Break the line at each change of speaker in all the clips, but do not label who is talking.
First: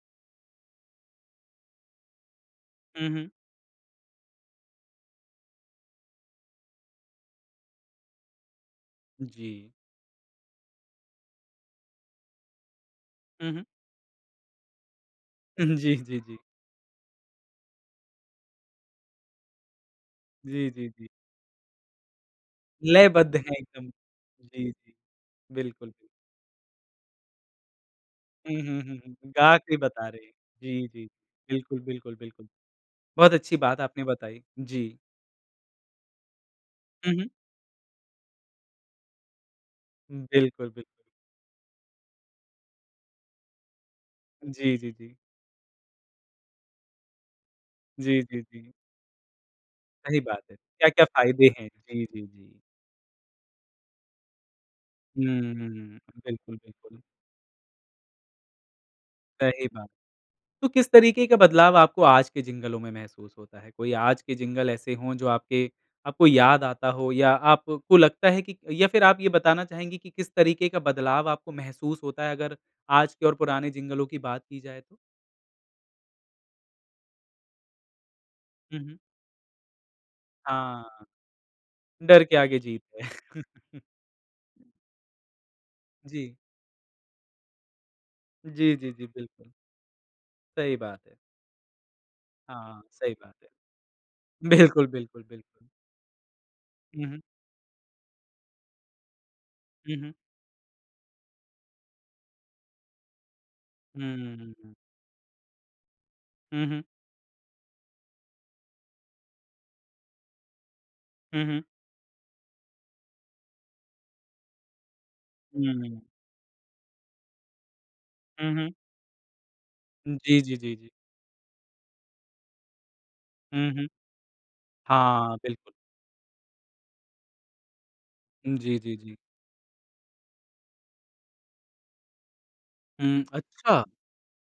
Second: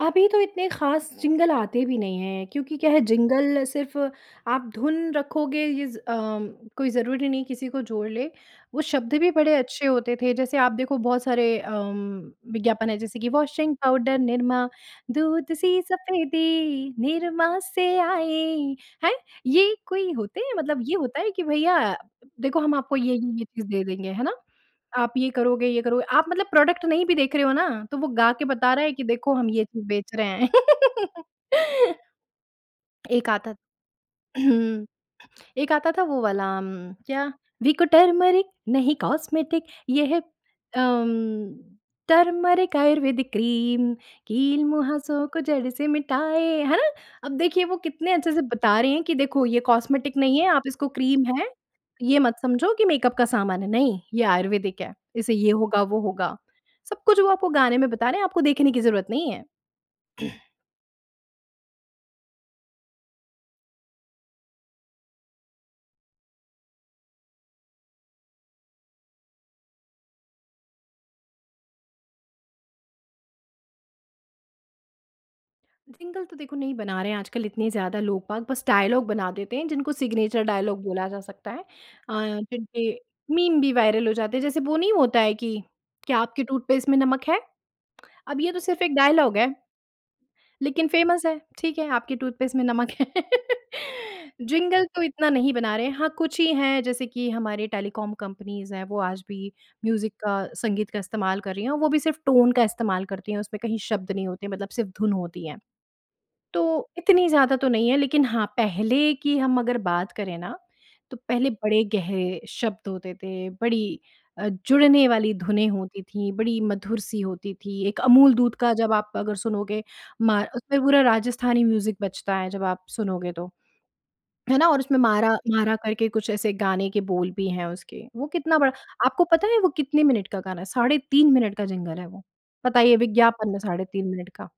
अभी तो इतने ख़ास जिंगल आते भी नहीं हैं क्योंकि क्या है
हुँ, हुँ।
जिंगल सिर्फ़ आप धुन रखोगे इज़ अम, कोई ज़रूरी नहीं किसी को जोड़ लें, वो शब्द भी बड़े
जी।
अच्छे होते थे। जैसे आप देखो बहुत सारे अम, विज्ञापन है जैसे कि
हुँ, हुँ।
वाशिंग पाउडर निरमा, दूध सी
जी, जी, जी।
सफेदी निरमा से आए हैं, ये कोई होते हैं
जी,
मतलब
जी,
ये
जी।
होता है कि भैया देखो हम आपको ये ये
लयबद्ध
ये
है
चीज़ दे
एकदम।
देंगे, है ना?
जी, जी,
आप ये करोगे ये
बिल्कुल
करोगे
बिल
आप मतलब प्रोडक्ट नहीं भी देख रहे हो ना, तो वो गा के
हुँ,
बता
हुँ,
रहा है
हुँ,
कि
हुँ।
देखो हम
गा
ये
के
चीज़
बता
बेच
रही
रहे
है।
हैं।
जी, जी, बिल्कुल, बिल्कुल, बिल्कुल,
एक
बहुत
आता
अच्छी बात आपने बताई, जी।
एक आता था वो वाला अम,
हुँ, हुँ।
क्या विको टरमरिक नहीं कॉस्मेटिक ये है
बिल्कुल, बिल
अम, टरमरिक आयुर्वेदिक क्रीम,
जी, जी, जी।
कील-मुहासों को जड़ से मिटाए, है ना? अब देखिए वो कितने
जी,
अच्छे
जी,
से
जी।
बता रहे हैं कि देखो ये कॉस्मेटिक
सही
नहीं
बात
है
है।
आप इसको
क्या-क्या
क्रीम है,
फ़ायदे है? जी,
ये
जी,
मत
जी।
समझो कि मेकअप का सामान है, नहीं ये आयुर्वेदिक है, इसे ये होगा
हम्म,
वो होगा।
बिल्कुल,
सब
बिल्कुल।
कुछ वो आपको गाने में बता रहे हैं आपको देखने की ज़रूरत नहीं है।
सही बात है। तो किस तरीके का बदलाव आपको आज के जिंगलों में महसूस होता है? कोई आज के जिंगल ऐसे हो जो आपके आपको याद आता हो या आपको लगता है कि या फिर आप ये बताना चाहेंगी कि किस तरीके का बदलाव आपको महसूस होता है अगर, आज के और पुराने जिंगलों की बात की जाए तो?
जिंगल तो देखो नहीं बना रहे हैं आजकल इतने ज़्यादा लोग-बाग बस
हुँ, हुँ।
डायलॉग बना देते हैं जिनको सिग्नेचर डायलॉग
हाँ।
बोला जा सकता है अ,
डर के आगे जीत
जिनके
है।
मीम भी वायरल हो जाते हैं। जैसे वो नहीं होता है कि "क्या
जी।
आपके टूथपेस्ट में नमक है?" अब ये तो
जी,
सिर्फ़
जी,
एक
जी।
डायलॉग
बिल्कुल।
है।
सही
लेकिन
बात है।
फ़ेमस है, ठीक है? आपके टूथपेस्ट में
हाँ,
नमक है।
सही बात है।
जिंगल
बिल्कुल,
तो
बिल्कुल,
इतना नहीं
बिल्कुल।
बना रहे हैं, हाँ, कुछ ही हैं
हुँ,
जैसे
हुँ।
कि हमारे टेलीकॉम कंपनीज़ हैं वो आज भी
हुँ, हुँ।
म्यूजिक का, संगीत का इस्तेमाल कर रही हैं वो भी सिर्फ़ टोन का इस्तेमाल करती हैं, उसमें कहीं शब्द नहीं होते मतलब
हम्म।
सिर्फ़ धुन होती हैं।
हुँ,
तो
हुँ।
इतनी ज़्यादा तो नहीं है लेकिन हाँ, पहले की हम अगर बात करें ना, तो
हुँ,
पहले
हुँ।
बड़े गहरे शब्द होते थे बड़ी अ, जुड़ने वाली धुनें
हुँ।
होती थीं बड़ी मधुर सी होती थी। एक अमूल दूध
हुँ, हुँ।
का जब आप अगर सुनोगे
जी,
म्हार
जी, जी,
उसमें
जी।
पूरा राजस्थानी म्यूजिक बजता है जब आप सुनोगे तो,
हुँ, हुँ।
है ना? और उसमें म्हारा
हाँ, बिल्कुल।
म्हारा करके कुछ ऐसे गाने के बोल भी हैं उसके, वो कितना बड़ा
जी, जी, जी।
आपको पता है वो कितने मिनट का गाना है साढ़े 3 मिनट का जिंगल है वो, बताइए
हुँ,
विज्ञापन में
अच्छा।
साढ़े 3 मिनट का।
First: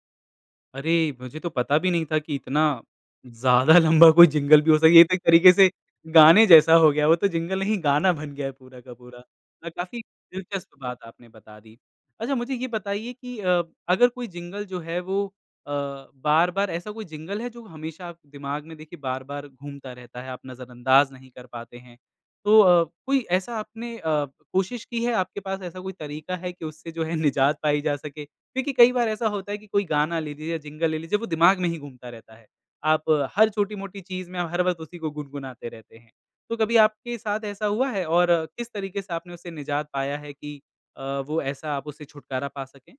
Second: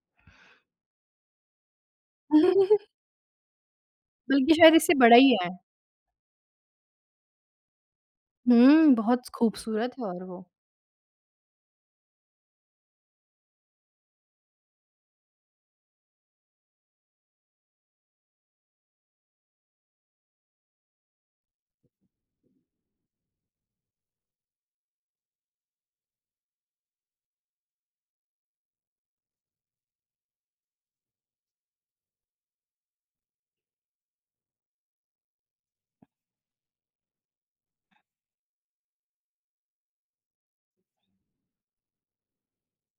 अरे! मुझे तो पता भी नहीं था कि इतना ज़्यादा लंबा कोई
बल्कि
जिंगल भी
शायद
हो स
इससे
ये तो
बड़ा
एक
ही
तरीके
है।
से गाने जैसा हो गया वो तो जिंगल नहीं गाना बन गया है पूरा
हुँ,
का पूरा,
बहुत
अ,
खूबसूरत
काफ़ी
है और वो।
दिलचस्प बात आपने बता दी। अच्छा मुझे ये बताइए कि अब अगर कोई जिंगल जो है वो अ, बार-बार ऐसा कोई जिंगल है जो हमेशा आप दिमाग में देखिए बार-बार घूमता रहता है, आप नज़रअंदाज नहीं कर पाते हैं, तो अ, कोई ऐसा आपने अ, कोशिश की है आपके पास ऐसा कोई तरीका है कि उससे जो है निजात पाई जा सके? देखिए कई बार ऐसा होता है कि कोई गाना ले लीजिए, जिंगल ले लीजिए वो दिमाग में ही घूमता रहता है, आप हर छोटी-मोटी चीज़ में हर वक़्त उसी को गुनगुनाते रहते हैं। तो कभी आपके साथ ऐसा हुआ है? और किस तरीके से आपने उसे निजात पाया है कि अ, वो ऐसा आप उससे छुटकारा पा सकें?